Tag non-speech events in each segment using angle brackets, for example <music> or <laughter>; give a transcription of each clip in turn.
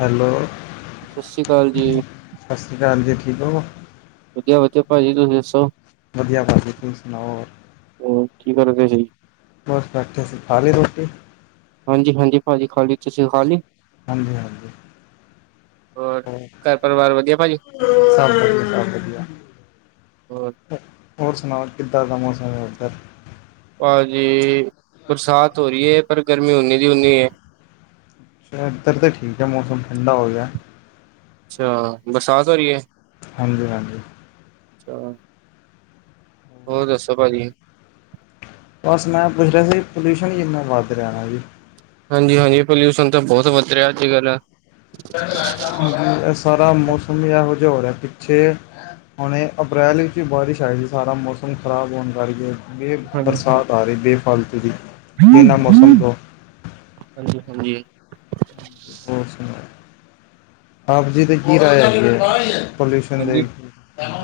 Hello, ਸਤਿ ਸ਼੍ਰੀ ਅਕਾਲ ਜੀ, ਸਤਿ ਸ਼੍ਰੀ ਅਕਾਲ ਜੀ, ਠੀਕ ਹੋ? ਵਧੀਆ ਵਧਿਆ ਭਾਜੀ, ਤੁਸੀ ਦੱਸੋ? ਵਧੀਆ, ਤੁਸੀਂ ਸੁਣਾਓ? ਉਹ ਕੀ ਕਰਦੇ ਸਹੀ- ਬਸ ਬੈਠੇ ਸੀ, ਖਾਲੀ ਰੋਟੀ ਹਾਂਜੀ ਹਾਂਜੀ, ਭਾਜੀ ਖਾਲੀ, ਤੁਸੀਂ ਖਾਲੀ, ਹਾਂਜੀ ਹਾਂਜੀ, ਹੋਰ ਘਰ ਪਰਿਵਾਰ ਵਧੀਆ ਭਾਜੀ ਸਬ ਠੀਕ ਠਾਕ ਵਧੀਆ, ਹੋਰ? ਹੋਰ ਸੁਣਾਓ, ਕਿੱਧਾਂ ਦਾ ਮੌਸਮ ਹੈ ਉੱਧਰ? ਭਾਜੀ ਬਰਸਾਤ ਹੋ ਰਹੀ ਹੈ, ਪਰ ਗਰਮੀ ਉਨੀ ਦੀ ਹੁੰਨੀ ਹੈ। ਇੱਧਰ ਤਾਂ ਠੀਕ ਹੈ, ਮੌਸਮ ਠੰਡਾ ਹੋ ਗਿਆ। ਅੱਛਾ, ਬਰਸਾਤ ਹੋ ਰਹੀ ਹੈ। ਹਾਂਜੀ ਹਾਂਜੀ, ਅੱਛਾ, ਹੋਰ ਦੱਸੋ ਭਾਜੀ? ਬਸ ਮੈਂ ਪੁੱਛ ਰਿਹਾ ਸੀ, ਪੋਲਿਊਸ਼ਨ ਹੀ ਕਿੰਨਾ ਵੱਧ ਰਿਹਾ ਜੀ। ਹਾਂਜੀ-ਹਾਂਜੀ, ਪੋਲਿਊਸ਼ਨ ਤਾਂ ਬਹੁਤ ਵਧ ਰਿਹਾ ਅੱਜ ਕੱਲ੍ਹ ਹਾਂਜੀ, ਇਹ ਸਾਰਾ ਮੌਸਮ ਹੀ ਇਹੋ ਜਿਹਾ ਹੋ ਰਿਹਾ ਪਿੱਛੇ ਹੁਣੇ ਅਪ੍ਰੈਲ ਵਿੱਚ ਬਾਰਿਸ਼ ਆਈ ਸੀ, ਸਾਰਾ ਮੌਸਮ ਖ਼ਰਾਬ ਹੋਣ ਕਰਕੇ, ਬੇ ਹਾਂਜੀ ਬਰਸਾਤ ਹਾਂਜੀ ਆ ਰਹੀ ਬੇਫਾਲਤੂ ਦੀ, ਬਿਨਾਂ ਮੌਸਮ ਤੋਂ ਹਾਂਜੀ ਹਾਂਜੀ, ਹੋਰ ਸੁਣਾਓ? ਆਪ ਜੀ ਦੀ ਕੀ ਰਾਏ ਐ ਪੋਲਊਸ਼ਨ ਦੇ, ਹਾਂਜੀ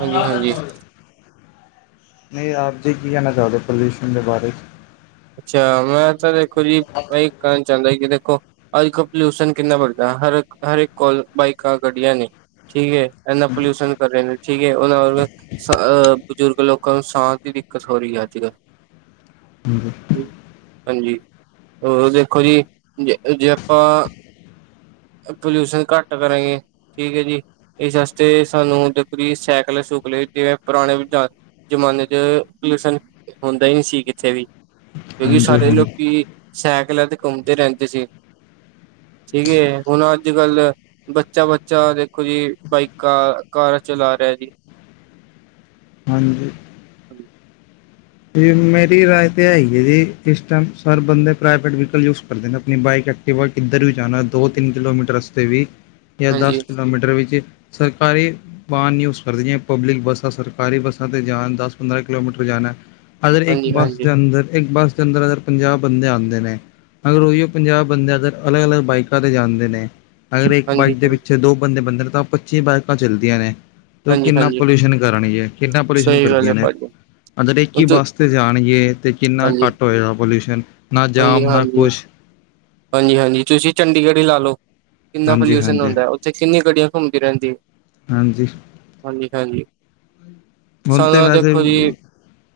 ਹਾਂਜੀ ਹਾਂਜੀ ਨਹੀਂ ਆਪ ਜੀ ਕੀ ਕਹਿਣਾ ਚਾਹੁੰਦੇ ਹੋ, ਪੋਲਿਊਸ਼ਨ ਦੇ ਬਾਰੇ 'ਚ ਅੱਛਾ ਮੈਂ ਤਾਂ ਦੇਖੋ ਜੀ, 'ਚ ਇਹ ਕਹਿਣ ਚਾਹੁੰਦਾ ਕਿ ਦੇਖੋ। ਅੱਜ ਕਲ ਪੋਲਿਊਸ਼ਨ ਕਿੰਨਾ ਵੱਦਡਾ, ਹਰ ਹਰ ਇਕ ਕੋਲ, ਬਾਈਕਾਂ ਗੱਢੀਆਂ ਨੇ ਠੀਕ ਹੈ। ਇੰਨਾ ਪੋਲਿਊਸ਼ਨ ਕਰ ਰਹੇ ਨੇ, ਠੀਕ ਹੈ, ਉਹਨਾਂ ਵਰਗਾ ਬਜ਼ੁਰਗ ਲੋਕਾਂ ਨੂੰ ਸਾਂ ਦੀ ਦਿੱਕਤ ਹੋ ਰਹੀ ਹੈ, ਅੱਜ ਕੱਲ੍ਹ ਹਾਂਜੀ। ਹਾਂਜੀ ਹੋਰ ਦੇਖੋ ਜੀ ਜੇ, ਜੇ ਆਪਾਂ ਪੋਲਿਊਸ਼ਨ ਘੱਟ ਕਰਾਂਗੇ। ਠੀਕ ਹੈ ਜੀ, ਇਸ ਵਾਸਤੇ ਦੇਖੋ ਜੀ ਸਾਈਕਲੇ ਸੁਕਲੇ, ਤੇ ਜਿਵੇ ਪੁਰਾਣੇ ਵਿਚਾਰ ਜ਼ਮਾਨੇ ਚ ਪ੍ਰਦੂਸ਼ਣ ਹੁੰਦਾ ਹੀ ਨਹੀਂ ਸੀ ਕਿਥੇ ਵੀ, ਕਿਉਂਕਿ ਹਾਂਜੀ ਹਾਂਜੀ ਸਾਰੇ ਹਾਂਜੀ ਲੋਕੀ ਸਾਈਕਲਾਂ ਤੇ ਘੁੰਮਦੇ ਰਹਿੰਦੇ ਸੀ, ਠੀਕ ਏ ਹੁਣ ਅੱਜ ਕੱਲ ਬੱਚਾ, ਬੱਚਾ ਦੇਖੋ ਜੀ, ਬਾਈਕਾਾਂ ਕਾਰਾਂ ਚਲਾ ਰਿਹਾ ਜੀ। ਹਾਂਜੀ ਹਾਂਜੀ, ਅਤੇ ਮੇਰੀ ਰਾਏ ਤਾਂ ਹੈਗੀ ਹੈ ਜੀ, ਇਸ ਟਾਈਮ ਸਾਰੇ ਬੰਦੇ ਪ੍ਰਾਈਵੇਟ ਵਹੀਕਲ ਯੂਜ ਕਰਦੇ ਨੇ, ਆਪਣੀ ਬਾਈਕ, ਕਿ ਵ ਕਿੱਧਰ ਵੀ ਜਾਣਾ, ਦੋ ਤਿੰਨ ਕਿਲੋਮੀਟਰ ਰਸਤੇ ਵੀ, ਜਾਂ ਹਾਂਜੀ ਦਸ ਕਿਲੋਮੀਟਰ ਵਿੱਚ ਸਰਕਾਰੀ, ਬੂ ਕਰਦੀਆਂ ਪਬਲਿਕ ਬੱਸਾਂ, ਸਰਕਾਰੀ ਬੱਸਾਂ 'ਤੇ ਜਾਣ, ਦਸ ਪੰਦਰਾਂ ਕਿਲੋਮੀਟਰ ਜਾਣਾ। ਅਗਰ ਇੱਕ ਹਾਂਜੀ ਬੱਸ ਹਾਂਜੀ ਦੇ ਅੰਦਰ, ਇੱਕ ਬੱਸ ਦੇ ਅੰਦਰ ਅਗਰ, ਪੰਜਾਹ ਬੰਦੇ ਆਉਂਦੇ ਨੇ, ਅਗਰ ਉਹੀਓ ਪੰਜਾਹ ਬੰਦੇ ਅਗਰ, ਅਲੱਗ ਅਲੱਗ ਬਾਈਕਾਂ ਤੇ ਜਾਂਦੇ ਨੇ, ਅਗਰ ਇੱਕ ਹਾਂਜੀ ਬਾਈਕ ਦੇ ਹਾਂਜੀ ਪਿੱਛੇ ਦੋ ਬੰਦੇ ਬੈਠੇ ਨੇ ਤਾਂ ਪੱਚੀ ਬਾਈਕਾਂ ਚੱਲਦੀਆਂ ਨੇ। ਤੇ ਉਹ ਹਾਂਜੀ ਕਿੰਨਾ ਹਾਂਜੀ ਪੋਲਿਊਸ਼ਨ ਕਰਣੀ ਹੈ ਕਿੰਨਾ ਪੋਲਿਊਸ਼ਨ ਸਹੀ ਗੱਲ ਕਰਦੀਆਂ ਹੈ ਨੇ ਭਾਜੀ ਆ ਜਿਹੜੀ। ਕੀ ਹੁਣ ਬੱਸ ਤੇ ਜਾਣਗੇ, ਤੇ ਕਿੰਨਾ ਹਾਂਜੀ ਘੱਟ ਹੋਏਗਾ ਪੋਲਿਊਸ਼ਨ। ਨਾ ਹਾਂਜੀ, ਜਾਮ ਨਾ ਹਾਂਜੀ, ਕੁਛ ਹਾਂਜੀ, ਹਾਂਜੀ, ਤੁਸੀਂ ਚੰਡੀਗੜ੍ਹ ਹੀ ਲਾ ਲਓ। ਕਿੰਨਾ ਹਾਂਜੀ ਪੋਲਿਊਸ਼ਨ ਹਾਂਜੀ ਹੁੰਦਾ, ਉੱਥੇ ਕਿੰਨੀ ਗੱਡੀਆਂ ਘੁੰਮਦੀ ਰਹਿੰਦੀਆਂ। ਹਾਂਜੀ। ਹਾਂਜੀ, ਹਾਂਜੀ ਹੁਣ ਤੇ ਸਾਨੂੰ ਵੈਸੇ ਦੇਖੋ ਜੀ। ਵੀ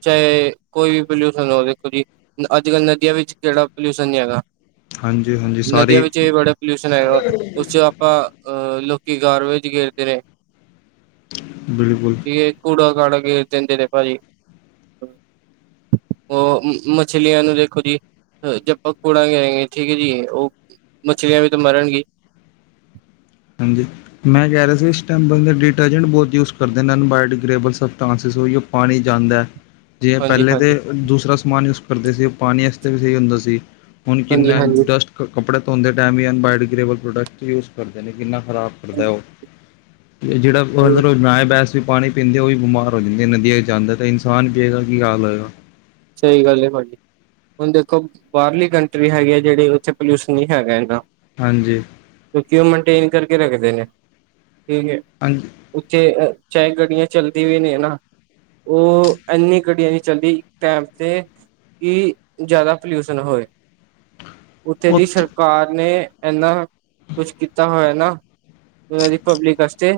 ਚਾਹੇ ਕੋਈ ਵੀ ਪੋਲਿਊਸ਼ਨ ਹੋ ਦੇਖੋ ਜੀ, ਅੱਜ ਕੱਲ੍ਹ ਨਦੀਆਂ ਵਿੱਚ। ਜਿਹੜਾ ਪੋਲਿਊਸ਼ਨ ਨਹੀਂ ਹੈਗਾ, ਹਾਂਜੀ ਹਾਂਜੀ ਨਦੀਆਂ ਸਾਰੇ ਵਿੱਚ ਵੀ ਬੜੇ। ਪੋਲਿਊਸ਼ਨ ਆਏ ਉਸ ਚ ਆਪਾਂ ਅਹ ਲੋਕੀ ਗਾਰਵੇਜ ਗੇਰਦੇ ਨੇ। ਬਿਲਕੁਲ। ਇਹ ਕੂੜਾ ਕਾੜਾ ਗੇਰ ਦਿੰਦੇ ਨੇ ਭਾਜੀ। ਉਹ ਮੱਛਲੀਆਂ ਨੂੰ ਦੇਖੋ ਜੀ। ਜੇ ਆਪਾਂ ਕੂੜਾ ਗੇਰਾਗੇ ਠੀਕ ਹੈ ਜੀ, ਉਹ ਮੱਛਲੀਆਂ ਵੀ ਤਾਂ ਮਰਨਗ਼ੀ। ਹਾਂਜੀ। ਮੈਂ ਕਹਿ ਰਿਹਾ ਸੀ, ਇਸ ਟਾਈਮ ਦੇ ਡਿਟਰਜੈਂਟ ਬਹੁਤ ਯੂਜ ਕਰਦੇ ਅਨਬਾਇਓ ਡਿਗ੍ਰੇਬਲ ਸਸਟਸਿਸ ਓਹੀਓ। ਪਾਣੀ ਜਾਂਦਾ। ਜਿਵੇ ਹਾਂਜੀ ਪਹਿਲੇ ਤੇ ਹਾਂਜੀ ਦੂਸਰਾ ਸਮਾਨ ਯੂਜ ਕਰਦੇ ਸੀ, ਉਹ ਪਾਣੀ ਵਾਸਤੇ ਵੀ ਸਹੀ ਹੁੰਦਾ ਸੀ। ਹੁਣ ਹਾਂਜੀ ਕਿੰਨਾ ਹਾਂਜੀ ਡਸਟ ਕਪੜੇ ਧੋਂਦੇ ਟਾਈਮ ਹੀ ਐਨਬਾਇਓੋਗ੍ਰੇਬਲ ਪ੍ਰੋਡਕਟ ਯੂਜ ਕਰਦੇ ਨੇ ਕਿੰਨਾ। ਖਰਾਬ ਕਰਦਾ ਉਹ ਤੇ ਜਿਹੜਾ ਉਹ ਰੋਜ ਰੋਜ ਬਣਾਏ ਬੈਸਟ। ਤੁਸੀਂ ਪਾਣੀ ਪੀਂਦੇ ਹੋ ਉਹ ਵੀ ਬਿਮਾਰ ਹੋ ਜਾਂਦੇ ਨੇ ਨਦੀਆਂ 'ਚ ਜਾਂਦਾ ਤਾਂ ਇਨਸਾਨ ਪੀਏਗਾ ਕੀ ਹਾਲ ਹੋਏਗਾ। ਸਹੀ ਗੱਲ ਹੈ ਭਾਜੀ। ਹੁਣ ਦੇਖੋ ਬਾਹਰਲੀ ਕੰਟਰੀ ਹੈਗੀ ਆ ਜਿਹੜੀ ਉੱਥੇ ਪੋਲਿਊਸ਼ਨ ਨਹੀਂ ਹੈਗਾ ਇਨਾ। ਹਾਂਜੀ। ਕਿਉਂ ਉਹ ਮੇਨਟੇਨ ਕਰਕੇ ਰੱਖਦੇ ਨੇ, ਠੀਕ ਹੈ। ਹਾਂਜੀ। ਉੱਥੇ ਚਾਹੇ ਗੱਡੀਆਂ ਚੱਲਦੀਆਂ ਵੀ ਨੇ ਨਾ, ਉਹ ਇਨੀ ਗੱਡੀਆਂ ਨਹੀਂ ਚੱਲਦੀਆ। ਟਾਈਮ ਤੇ ਵੀ ਜ਼ਿਆਦਾ ਪੋਲਿਊਸ਼ਨ ਹੋਏ। ਉੱਥੇ ਦੀ ਸਰਕਾਰ ਨੇ ਇਨਾ ਕੁਛ ਕੀਤਾ ਹੋਇਆ ਨਾ। ਉਹਨਾਂ ਦੀ ਪਬਲਿਕ ਵਾਸਤੇ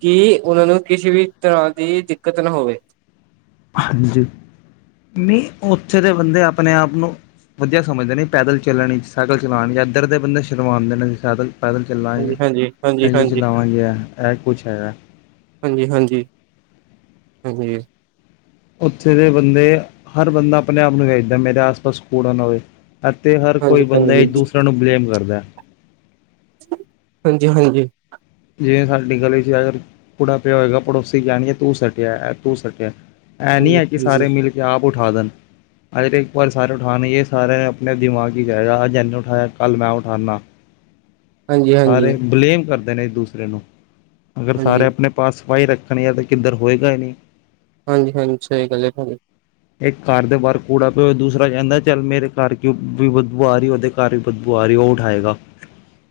ਕਿ ਉਹਨਾਂ ਨੂੰ ਕਿਸੇ ਵੀ ਤਰ੍ਹਾਂ ਦੀ ਦਿੱਕਤ ਨਾ ਹੋਵੇ। ਹਾਂਜੀ, ਨਹੀਂ ਉੱਥੇ ਦੇ ਬੰਦੇ ਆਪਣੇ ਆਪ ਨੂੰ। ਵਧੀਆ ਸਮਝਦੇ ਨੇ ਪੈਦਲ ਚੱਲਣ ਸਾਈਕਲ ਵਿੱਚ ਚਲਾਉਣ ਜਾਂ, ਇੱਧਰ ਦੇ ਬੰਦੇ ਸ਼ਰਮਾਉਂਦੇ ਨੇ। ਸਾਈਕਲ ਪੈਦਲ ਚੱਲਾਂਗੇ ਹਾਂਜੀ ਹਾਂਜੀ ਹਾਂਜੀ ਸਾਈਕਲ ਹਾਂਜੀ ਚਲਾਵਾਂਗੇ ਇਹ ਕੁਛ ਹੈਗਾ। ਹਾਂਜੀ, ਹਾਂਜੀ, ਹਾਂਜੀ। ਉੱਥੇ ਦੇ ਬੰਦੇ ਹਰ ਬੰਦਾ ਆਪਣੇ ਆਪ ਨੂੰ ਵੇਖਦਾ ਏ ਮੇਰੇ ਆਸ ਪਾਸ ਕੂੜਾ ਨਾ ਹੋਵੇ। ਅਤੇ ਹਰ ਕੋਈ ਹਾਂਜੀ ਹਾਂਜੀ ਬੰਦਾ ਹਾਂਜੀ ਇੱਕ ਦੂਸਰਾ ਨੂੰ ਬਲੇਮ ਕਰਦਾ। ਹਾਂਜੀ ਹਾਂਜੀ। ਜਿਵੇਂ ਸਾਡੀ ਗਲੀ ਚ ਅਗਰ ਕੂੜਾ ਪਿਆ ਹੋਏਗਾ ਪੜੋਸੀ ਕਹਿਣਗੇ ਤੂੰ ਸੱਟਿਆ ਇਹ ਤੂੰ ਸੁੱਟਿਆ। ਇਹ ਨਹੀਂ ਹਾਂਜੀ ਹੈ ਕਿ ਸਾਰੇ ਮਿਲ ਕੇ ਆਪ ਉਠਾ ਦੇਣ। ਅਜ ਪਰ ਸਾਰੇ ਉਠਾਉਣਗੇ ਸਾਰੇ ਆਪਣੇ ਦਿਮਾਗ ਵਿਚ ਜਾਏਗਾ ਅੱਜ ਇਹਨੇ ਉਠਾਇਆ ਕੱਲ ਮੈਂ ਉਠਾਉਨਾ। ਸਾਰੇ ਬਲੇਮ ਕਰਦੇ ਨੇ ਇੱਕ ਦੂਸਰੇ ਨੂੰ ਅਗਰ ਸਾਰੇ ਹਾਂਜੀ ਹਾਂਜੀ ਆਪਣੇ ਆਪਣੇ। ਪਾਸ ਸਫਾਈ ਰੱਖਣ ਆ ਤਾਂ ਕਿੱਧਰ ਹੋਏਗਾ ਹੀ ਨਹੀਂ। ਹਾਂਜੀ, ਹਾਂਜੀ ਸਹੀ ਗੱਲ ਹੈ ਤੁਹਾਡੀ। ਇੱਕ ਘਰ ਦੇ ਬਾਹਰ ਕੂੜਾ ਪਿਆ ਹੋਏ ਦੂਸਰਾ ਕਹਿੰਦਾ ਚੱਲ ਮੇਰੇ ਘਰ ਕਿਉ ਬਦਬੂ ਆ ਰਹੀ। ਉਹਦੇ ਘਰ ਚ ਬਦਬੂ ਆ ਰਹੀ ਹੈ ਉਹ ਉਠਾਏਗਾ।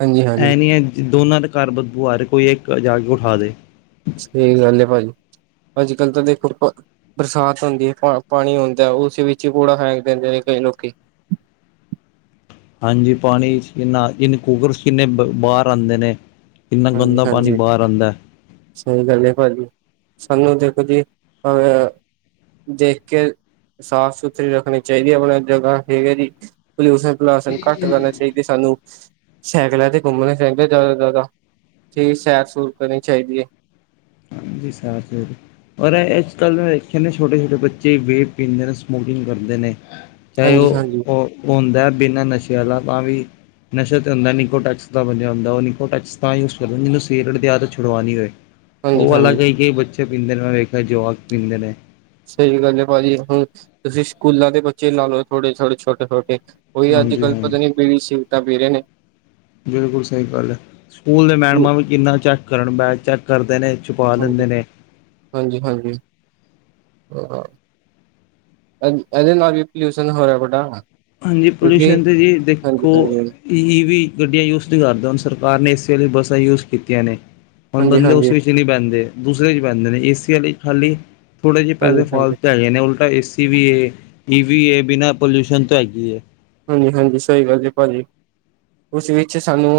ਹਾਂਜੀ ਹਾਂਜੀ ਇਹ ਨੀ ਹੈ ਦੋਨਾਂ ਦੇ ਘਰ ਬੱਦਬੂ ਆ ਰਹੀ ਕੋਈ ਇੱਕ ਜਾ ਕੇ ਉਠਾ ਦੇ। ਸਹੀ ਗੱਲ ਹੈ ਭਾਜੀ। ਭਾਜੀ ਕੱਲ ਤਾਂ ਦੇਖੋ। ਬਰਸਾਤ ਹੁੰਦੀ ਹੈ ਪਾ ਪਾਣੀ ਹੁੰਦਾ ਉਸ ਵਿੱਚ ਹੀ ਕੂੜਾ ਫੈਂਕ ਦਿੰਦੇ ਨੇ ਕਈ ਲੋਕੀ। ਹਾਂਜੀ ਪਾਣੀ ਚ ਕਿੰਨਾ ਕੂਗਰ ਚ ਕਿੰਨੇ ਬਾਹਰ ਆਉਂਦੇ ਨੇ। ਕਿੰਨਾ ਹਾਂਜੀ, ਗੰਦਾ ਪਾਣੀ ਹਾਂਜੀ। ਬਾਹਰ ਆਉਂਦਾ ਸਹੀ ਗੱਲ ਏ ਭਾਜੀ, ਸਾਨੂੰ ਦੇਖੋ ਜੀ ਅ ਦੇਖ ਕੇ ਸਾਫ਼ ਸੁਥਰੀ ਰੱਖਣੀ ਚਾਹੀਦੀ ਐ ਆਪਣੇ ਜਗ੍ਹਾ, ਠੀਕ ਐ ਜੀ। ਪੋਲਿਊਸ਼ਨ ਪਲੂਸ਼ਨ ਘੱਟ ਕਰਨਾ ਚਾਹੀਦੇ ਸਾਨੂੰ, ਸਾਈਕਲਾਂ ਤੇ ਘੁੰਮਣਾ ਚਾਹੀਦਾ ਜ਼ਿਆਦਾ ਤੋਂ ਜ਼ਿਆਦਾ। ਠੀਕ ਸੈਰ ਸੂਰ ਕਰਨੀ ਚਾਹੀਦੀ ਐ। ਹਾਂਜੀ ਸੈਰ ਸੁਰ ਪਰ ਅੱਜ-ਕੱਲ੍ਹ ਮੈਂ ਦੇਖਿਆ ਛੋਟੇ-ਛੋਟੇ ਬੱਚੇ ਵੇਬ ਪੀਂਦੇ ਨੇ, ਸਮੋਕਿੰਗ ਕਰਦੇ ਨੇ। ਚਾਹੇ ਹਾਂਜੀ ਹਾਂਜੀ ਉਹ ਹੁੰਦਾ ਬਿਨਾਂ ਨਸ਼ੇ ਆਲਾ, ਤਾਂ ਵੀ ਨਸ਼ਾ ਤੇ ਹੁੰਦਾ ਨਿਕੋ ਟੈਕਸ ਦਾ ਬਣਿਆ ਹੁੰਦਾ, ਉਹ ਨਿਕੋ ਟੈਕਸ ਤਾਂ ਯੂਜ਼ ਕਰਦਾ, ਜਿਹਨੂੰ ਸਿਗਰਟ ਦੇ ਆਦਤ ਛੁਡਵਾ ਨਹੀਂ ਹੋਵੇ। ਹਾਂਜੀ ਉਹ ਅਲੱਗ ਹਾਂਜੀ ਹੀ ਕਈ ਬੱਚੇ ਪੀਂਦੇ ਨੇ, ਮੈਂ ਵੇਖਿਆ ਜਵਾਕ ਪੀਂਦੇ ਨੇ। ਸਹੀ ਗੱਲ ਐ ਭਾਜੀ, ਹੁਣ ਤੁਸੀਂ ਸਕੂਲਾਂ ਦੇ ਬੱਚੇ ਲਾ ਲੋ, ਥੋੜੇ- ਥੋੜੇ, ਛੋਟੇ-ਛੋਟੇ ਉਹੀ ਹਾਂਜੀ ਅੱਜ-ਕੱਲ ਹਾਂ ਪਤਾ ਨੀ ਬੀੜੀ ਸੀਰਗਟਾਂ ਪੀ ਰਹੇ ਨੇ। ਬਿਲਕੁਲ ਸਹੀ ਗੱਲ ਐ, ਸਕੂਲ ਦੇ ਮੈਡਮਾਂ ਵੀ ਕਿੰਨਾ ਚੱਕ ਕਰਨ ਬੈ ਚੈੱਕ ਕਰਦੇ ਨੇ, ਛੁਪਾ ਲੈਂਦੇ ਨੇ। ਹਾਂਜੀ-ਹਾਂਜੀ। ਇਹਦੇ ਨਾਲ ਵੀ ਪੋਲਿਊਸ਼ਨ ਹੋਰ ਰਿਹਾ ਵੱਡਾ। ਹਾਂਜੀ, ਕਿਉਂਕਿ ਪੋਲਿਊਸ਼ਨ ਤੇ ਜੀ ਹਾਂਜੀ ਦੇਖੋ ਹਾਂਜੀ ਹਾਂਜੀ ਈ ਵੀ ਗੱਡੀਆਂ ਯੂਜ ਨਹੀਂ ਕਰਦੇ, ਹੁਣ ਸਰਕਾਰ ਨੇ ਏ ਸੀ ਵਾਲੀ ਬੱਸਾਂ ਯੂਜ ਕੀਤੀਆਂ ਨੇ। ਹੁਣ ਹਾਂਜੀ ਬੰਦੇ ਉਸ ਹਾਂਜੀ ਵਿੱਚ ਹੀ ਨਹੀਂ ਬਹਿੰਦੇ ਦੂਸਰੇ ਚ ਬਹਿੰਦੇ ਨੇ, ਏਸੀ ਵਾਲੇ ਖਾਲੀ ਥੋੜ੍ਹੇ ਜਿਹੇ ਪੈਸੇ ਹਾਂਜੀ ਫਾਲਤੂ ਤਾਂ ਹੈਗੇ ਨੇ, ਉਲਟਾ ਏ ਸੀ ਵੀ ਏ, ਈ ਵੀ ਏ ਬਿਨਾਂ ਪੋਲਿਊਸ਼ਨ ਤੋਂ ਹੈਗੀ। ਹਾਂਜੀ-ਹਾਂਜੀ, ਸਹੀ ਗੱਲ ਜੀ ਭਾਜੀ। ਉਸ ਵਿੱਚ ਸਾਨੂੰ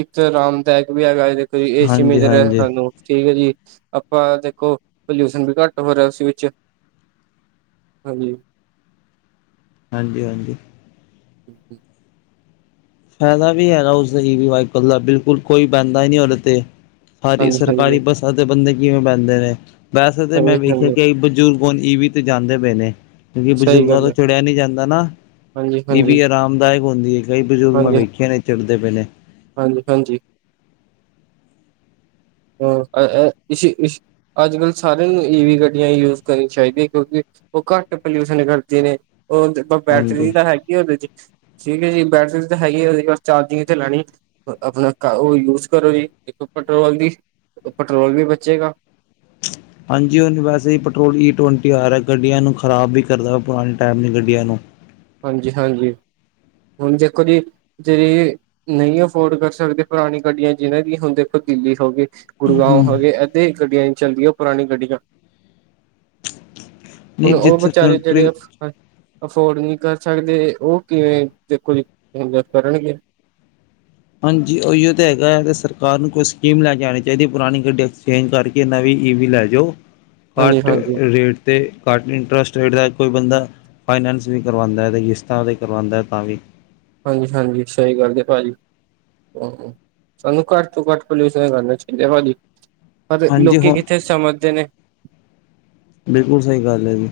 ਇੱਕ ਆਰਾਮਦਾਇਕ ਵੀ ਹੈਗਾ, ਕੋਈ ਏ ਸੀ ਹਾਂਜੀ ਮਿਲ ਰਿਹਾ ਹਾਂਜੀ ਸਾਨੂੰ। ਠੀਕ ਐ ਜੀ, ਆਪਾਂ ਦੇਖੋ ਪੋਲਿਊਸ਼ਨ ਵੀ ਘੱਟ ਹੋ ਰਿਹਾ ਉਸ ਵਿੱਚ। ਹਾਂਜੀ। ਹਾਂਜੀ-ਹਾਂਜੀ। <inaudible> ਫਾਇਦਾ ਵੀ ਹੈਗਾ ਉਸਦਾ ਈ ਵੀ ਵਾਈਕਲ ਦਾ, ਬਿਲਕੁਲ ਕੋਈ ਬਹਿੰਦਾ ਈ ਨਹੀਂ ਉਹਦੇ ਤੇ। ਸਾਰੀ ਹਾਂਜੀ ਸਰਕਾਰੀ ਹਾਂਜੀ ਬੱਸਾਂ ਤੇ ਬੰਦੇ ਕਿਵੇਂ ਬਹਿੰਦੇ ਨੇ, ਵੈਸੇ ਤਾਂ ਮੈਂ ਹਾਂਜੀ ਵੇਖਿਆ ਹਾਂਜੀ ਕਿ ਬਜ਼ੁਰ ਹੁਣ ਈ ਵੀ ਤੇ ਜਾਂਦੇ ਪਏ ਨੇ, ਕਿਉਂਕਿ ਸਹੀ ਬਜ਼ੁਰਗਾਂ ਗੱਲ ਤੋਂ ਹੈ ਚੜਿਆ ਨੀ ਜਾਂਦਾ ਨਾ, ਹਾਂਜੀ ਈ ਵੀ ਹਾਂਜੀ ਆਰਾਮ ਅਰਾਮਦਾਇਕ ਹੁੰਦੀ ਏ, ਕਈ ਬਜ਼ੁਰਗ ਮੈਂ ਵੇਖਿਆ ਨੇ ਚੜਦੇ ਪਏ ਨੇ। ਹਾਂਜੀ-ਹਾਂਜੀ। ਇਸੀ-ਇਸੀ ਅੱਜ-ਕੱਲ੍ਹ ਸਾਰਿਆਂ ਨੂੰ ਈ ਵੀ ਗੱਡੀਆਂ ਯੂਜ ਕਰਨੀਆਂ ਚਾਹੀਦੀਆਂ, ਕਿਉਂਕਿ ਉਹ ਘੱਟ ਪੋਲਿਊਸ਼ਨ ਕਰਦੀਆਂ ਨੇ, ਉਹ ਬੈਟਰੀ ਹਾਂਜੀ। ਤਾਂ ਹੈਗੀ ਉਹਦੇ ਚ। ਠੀਕ ਹੈ ਜੀ, ਬੈਟਰੀ ਤਾਂ ਹੈਗੀ ਉਹਦੀ ਬਸ ਚਾਰਜਿੰਗ ਤੇ ਲਾਣੀ ਐ। ਆਪਣਾ ਉਹ ਯੂਜ ਕਰੋ ਜੀ, ਦੇਖੋ ਪੈਟਰੋਲ ਦੀ ਪੈਟਰੋਲ ਵੀ ਬਚੇਗਾ। ਹਾਂਜੀ, ਹੁਣ ਵੈਸੇ ਹੀ ਪੈਟਰੋਲ ਈ ਟਵੰਟੀ ਆ ਰਿਆ, ਗੱਡੀਆਂ ਨੂੰ ਖ਼ਰਾਬ ਵੀ ਕਰਦਾ ਵਾ, ਪੁਰਾਣੇ ਟੈਮ ਦੀ ਗੱਡੀਆਂ ਨੂੰ। ਹਾਂਜੀ-ਹਾਂਜੀ, ਹੁਣ ਦੇਖੋ ਜੀ ਜਿਹੜੇ ਨਹੀਂ ਅਫੋਰਡ ਕਰ ਸਕਦੇ, ਪੁਰਾਣੀ ਗੱਡੀਆਂ ਜਿਹਨਾਂ ਦੀ ਹੁਣ ਦੇਖੋ ਤਬਦੀਲੀ ਹੋ ਗਈ। ਗੁੜਗਾਉਂ ਹੂੰ ਹੈਗੇ ਅੱਧੇ ਗੱਡੀਆਂ ਨਹੀਂ ਚੱਲਦੀਆਂ, ਪੁਰਾਣੀ ਗੱਡੀਆਂ। ਹੁਣ ਨਹੀਂ ਉਹ ਜਿੱਥੇ ਵਿਚਾਰੇ ਕੰਟਰੀ ਜਿਹੜੇ ਅਫੋਰਡ ਨਹੀਂ ਕਰ ਸਕਦੇ, ਉਹ ਕਿਵੇਂ ਦੇਖੋ ਕੁਝ ਤਾਂ ਕਰਨਗੇ। ਹਾਂਜੀ ਉਹੀਓ ਤਾ ਹੈਗਾ, ਤੇ ਸਰਕਾਰ ਨੂੰ ਕੋਈ ਸਕੀਮ ਲੈ ਜਾਣੀ ਚਾਹੀਦੀ ਐ, ਪੁਰਾਣੀ ਗੱਡੀ ਐਕਸਚੇਂਜ ਕਰਕੇ ਕਿ ਨਾ ਵੀ ਈਵੀ ਲੈ ਜੋ, ਘੱਟ ਹਾਂਜੀ-ਹਾਂਜੀ, ਰੇਟ ਤੇ ਘੱਟ ਇੰਟਰਸਟ ਰੇਟ ਦਾ ਕੋਈ ਬੰਦਾ ਫਾਈਨੈਂਸ ਵੀ ਕਰਵਾਂਦਾ ਐ, ਤੇ ਕਿਸ਼ਤਾਂ ਤੇ ਕਰਵਾਂਦਾ ਐ, ਤਾਂ ਵੀ ਹਾਂਜੀ-ਹਾਂਜੀ, ਸਹੀ ਗੱਲ ਏ ਭਾਜੀ। ਸਾਨੂੰ ਘੱਟ ਤੋਂ ਘੱਟ ਪੋਲਿਊਸ਼ਨ ਕਰਨਾ ਚਾਹੀਦਾ, ਹਾਂਜੀ। ਅਤੇ ਹਾਂਜੀ ਲੋਕੀ ਹੁਣ ਕਿੱਥੇ ਸਮਝਦੇ ਨੇ। ਬਿਲਕੁਲ ਸਹੀ ਗੱਲ ਹੈ ਜੀ।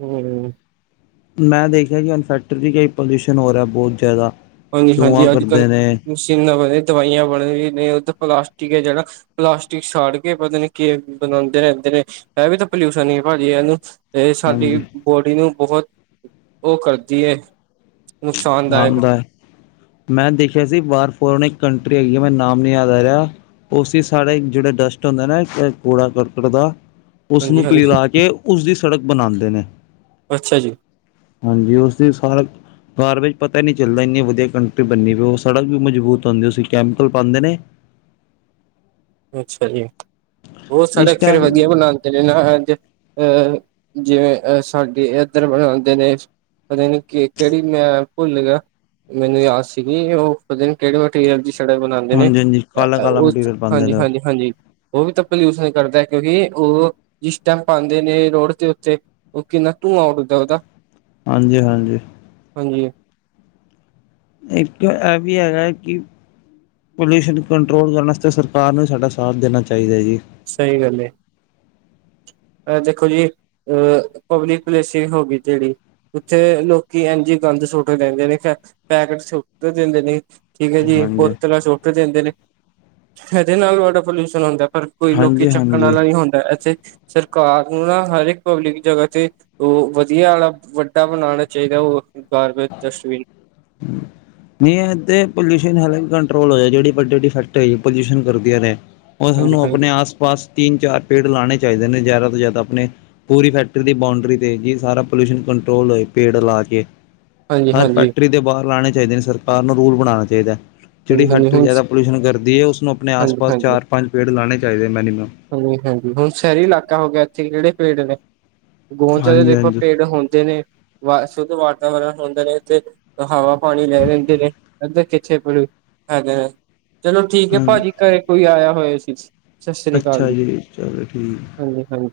ਹੂੰ, ਮੈਂ ਦੇਖਿਆ ਕਿ ਹੁਣ ਫੈਕਟਰੀ ਕਈ ਪੋਲਿਊਸ਼ਨ ਹੋ ਰਿਹਾ ਬਹੁਤ ਜ਼ਿਆਦਾ। ਧੂੰਆਂ ਹਾਂਜੀ-ਹਾਂਜੀ, ਕਰਦੇ ਅੱਜ-ਕੱਲ੍ਹ ਨੇ ਮਸ਼ੀਨਾਂ ਬਣੇ ਦਵਾਈਆਂ ਬਣੇ, ਵੀ ਨੇ ਉਧਰ ਪਲਾਸਟਿਕ ਐ ਜਿਹੜਾ ਪਲਾਸਟਿਕ ਸਾੜ ਕੇ ਪਤਾ ਨੀ ਕਿ ਬਣਾਂਦੇ ਰੈਂਦੇ ਨੇ ਇਹ ਵੀ ਤਾਂ ਪੋਲਿਊਸ਼ਨ ਹੀ ਭਾਜੀ ਇਨੂੰ ਇਹ ਸਾਡੀ ਬੋਡੀ ਨੂੰ ਬਹੁਤ ਉਹ ਕਰਦੀ ਹੈ ਨੁਕਸਾਨਦਾਇਕ ਆਂਦਾ ਮੈਂ ਦੇਖਿਆ ਸੀ ਬਾਹਾਰ ਫੋਰਨ ਇੱਕ ਕੰਟਰੀ ਹੈਗੀ ਆ ਮੈ ਨਾਮ ਨ ਯਾਦ ਆ ਰਿਹਾ ਉਸ ਸਾਰੇਾ ਜਿਹੜੇ ਡਸਟ ਹੁੰਦੇ ਨਾ ਕੂੜਾ ਕਰਕਟ ਦਾ ਉਸ ਨੂੰ ਹਾਂਜੀ-ਹਾਂਜੀ ਪਿਘਲਾ ਕੇ ਉਸਦੀ ਸੜਕ ਬਣਾਂਦੇ ਨੇ ਅੱਛਾ ਜੀ, ਹਾਂਜੀ ਉਸਦੀ ਸਾਰਾ ਕਾਰ ਵਿੱਚ ਪਤਾ ਹੀ ਨ ਚੱਲਦਾ ਇੰਨੀ ਵਧੀਆ ਕੰਟਰੀ ਬਣਨੀ ਪ ਉਹ ਸੜਕ ਵੀ ਮਜ਼ਬੂਤ ਹੁੰਦੀ ਕੈਮੀਕਲ ਪਾਂਦੇ ਨੇ ਅੱਛਾ ਜੀ ਹੋ ਇਸ ਸੜਕ ਫੇਿਰ ਟਾਈਮ ਵਧੀਆ ਬਣਾ ਨਾ ਐਂਜ ਜਿਵੇਂ ਅਹ ਸਾਡੇ ਇਦਰ ਬਣਾਂਦੇ ਨੇ ਪਤਾ ਨਹੀਂ ਕਿਹੜੀ ਮੈਂ ਭੁੱਲ ਗਿਆ। ਮੈਨੂੰ ਯਾਦ ਸੀਗੀ ਉਹ ਪਤਾ ਨਹੀ ਕਿਹੜੇ ਮਟੀਰੀਅਲ ਦੀ ਸੜਕ ਬਣਾਣੀ। ਹਾਂਜੀ ਹਾਂਜੀ ਕਾਲਾ ਕਾਲਾ ਮਟੀਰੀਅਲ ਪਾਂਦੇ ਨੇ ਉਹ। ਹਾਂਜੀ ਹਾਂਜੀ ਉਹ ਵੀ ਤਾਂ ਪੱਲਿਊਸ਼ਨ ਕਰਦਾ ਕਿਉਂਕਿ ਉਹ ਜਿਸ ਟਾਈਮ ਪਾਂਦੇ ਨੇ ਰੋਡ ਦੇ ਉੱਤੇ ਕਿੰਨਾ ਧੂਆਂ ਉਡਦਾ ਉਹਦਾ। ਹਾਂਜੀ ਹਾਂਜੀ। ਹਾਂਜੀ। ਇੱਕ ਇਹ ਵੀ ਹੈਗਾ ਕਿ ਪੋਲਿਊਸ਼ਨ ਕੰਟਰੋਲ ਕਰਨ ਵਾਸਤੇ ਸਰਕਾਰ ਨੂੰ ਸਾਡਾ ਸਾਥ ਦੇਣਾ ਚਾਹੀਦਾ ਜੀ। ਸਹੀ ਗੱਲ ਹੈ ਏ। ਐ ਦੇਖੋ ਜੀ ਅਹ ਪਬਲਿਕ ਪਲੇਸਿਜ ਹੋ ਗਈ ਜਿਹੜੀ ਉੱਥੇ ਲੋਕੀ ਇੰਜ ਗੰਦ ਸੁਟ ਦਿੰਦੇ ਨੇ ਪੈਕਟ ਸੁਟ ਦਿੰਦੇ ਨੇ ਠੀਕ ਹੈ ਜੀ ਹਾਂਜੀ ਬੋਤਲਾਂ ਸੁਟ ਦਿੰਦੇ ਨੇ ਇਹਦੇ ਨਾਲ ਵਾਟਰ ਪੋਲਿਊਸ਼ਨ ਹੁੰਦਾ ਪਰ ਕੋਈ ਲੋਕੀ ਚੱਕਣ ਹਾਂਜੀ-ਹਾਂਜੀ। ਵਾਲਾ ਨਹੀਂ ਹੁੰਦਾ ਇੱਥੇ ਸਰਕਾਰ ਨੂੰ ਨਾ ਹਰ ਇੱਕ ਪਬਲਿਕ ਜਗ੍ਹਾ ਤੇ ਉਹ ਵਧੀਆ ਵਾਲਾ ਵੱਡਾ ਬਣਾਣਾ ਚਾਹੀਦਾ ਉਹ ਗਾਰਬੇਜ ਡਸਟਬਿਨ। ਹਮ। ਨਹੀਂ ਐ ਤੇ ਪੋਲਿਊਸ਼ਨ ਹਾਲਕਿ ਕੰਟਰੋਲ ਹੋ ਜਿਹੜੀ ਵੱਡੀ ਵਡੀ ਫੈਕਟਰੀ ਪੋਲਿਊਸ਼ਨ ਕਰਦੀਆਂ ਨੇ। ਉਹ ਹਾਂਜੀ ਸਾਨੂੰ ਹਾਂਜੀ ਆਪਣੇ ਆਸ ਪਾਸ ਤਿੰਨ ਚਾਰ ਪੇੜ ਲਾਣੇ ਚਾਹੀਦੇ ਨੇ ਜ਼ਿਆਦਾ ਤੋਂ ਜ਼ਿਆਦਾ ਆਪਣੇ ਪੂਰੀ ਫੈਕਟਰੀ ਦੀ ਬਾਊਂਡਰੀ ਤੇ ਜੀ ਸਾਰਾ ਪੋਲਿਊਸ਼ਨ ਕੰਟਰੋਲ ਹੋਏ ਪੇੜ ਲਾ ਕੇ। ਹਾਂਜੀ ਹਰ ਹਾਂਜੀ ਫੈਕਟਰੀ ਦੇ ਬਾਹਰ ਲਾਣੇ ਚਾਹੀਦੇ ਨੇ ਸਰਕਾਰ ਨੂੰ ਰੂਲ ਬਣਾਣਾ ਚਾਹੀਦਾ ਹੈ। ਜਿਹੜੀ ਹਾਂਜੀ ਹਾਂਜੀ ਫੈਕਟਰੀ ਹੁਣ ਜ਼ਿਆਦਾ ਪੋਲਿਊਸ਼ਨ ਕਰਦੀ ਹੈ ਉਸਨੂੰ ਆਪਣੇ ਆਸ ਹਾਂਜੀ ਪਾਸ ਹਾਂਜੀ ਚਾਰ ਪੰਜ ਪੇੜ ਲਾਣੇ ਚਾਹੀਦੇ ਮਿਨੀਮਮ ਹਾਂਜੀ ਹਾਂਜੀ ਹੁਣ ਸ਼ਹਿਰੀ ਇਲਾਕਾ ਹੋ ਗਿਆ ਇੱਥੇ ਕਿਹੜੇ ਪੇੜ ਨੇ। ਗੋਂਚ ਦੇਖੋ ਹਾਂਜੀ-ਹਾਂਜੀ, ਪੇੜ ਹੁੰਦੇ ਨੇ। ਸ਼ੁੱਧ ਵਾਤਾਵਰਨ ਹੁੰਦਾ ਨੇ ਤੇ ਹਵਾ ਪਾਣੀ ਲੈ ਲੈਂਦੇ ਨੇ ਅੱਧ ਕਿੱਥੇ ਹਾਂ ਚਲੋ ਠੀਕ ਹੈ ਹਾਂ ਭਾਜੀ ਘਰੇ ਕੋਈ ਆਇਆ ਹੋਇਆ ਸੀ। ਸਤਿ ਸ੍ਰੀ ਅਕਾਲ ਅੱਛਾ ਜੀ ਚਲੋ ਠੀਕ। ਹਾਂਜੀ ਹਾਂਜੀ।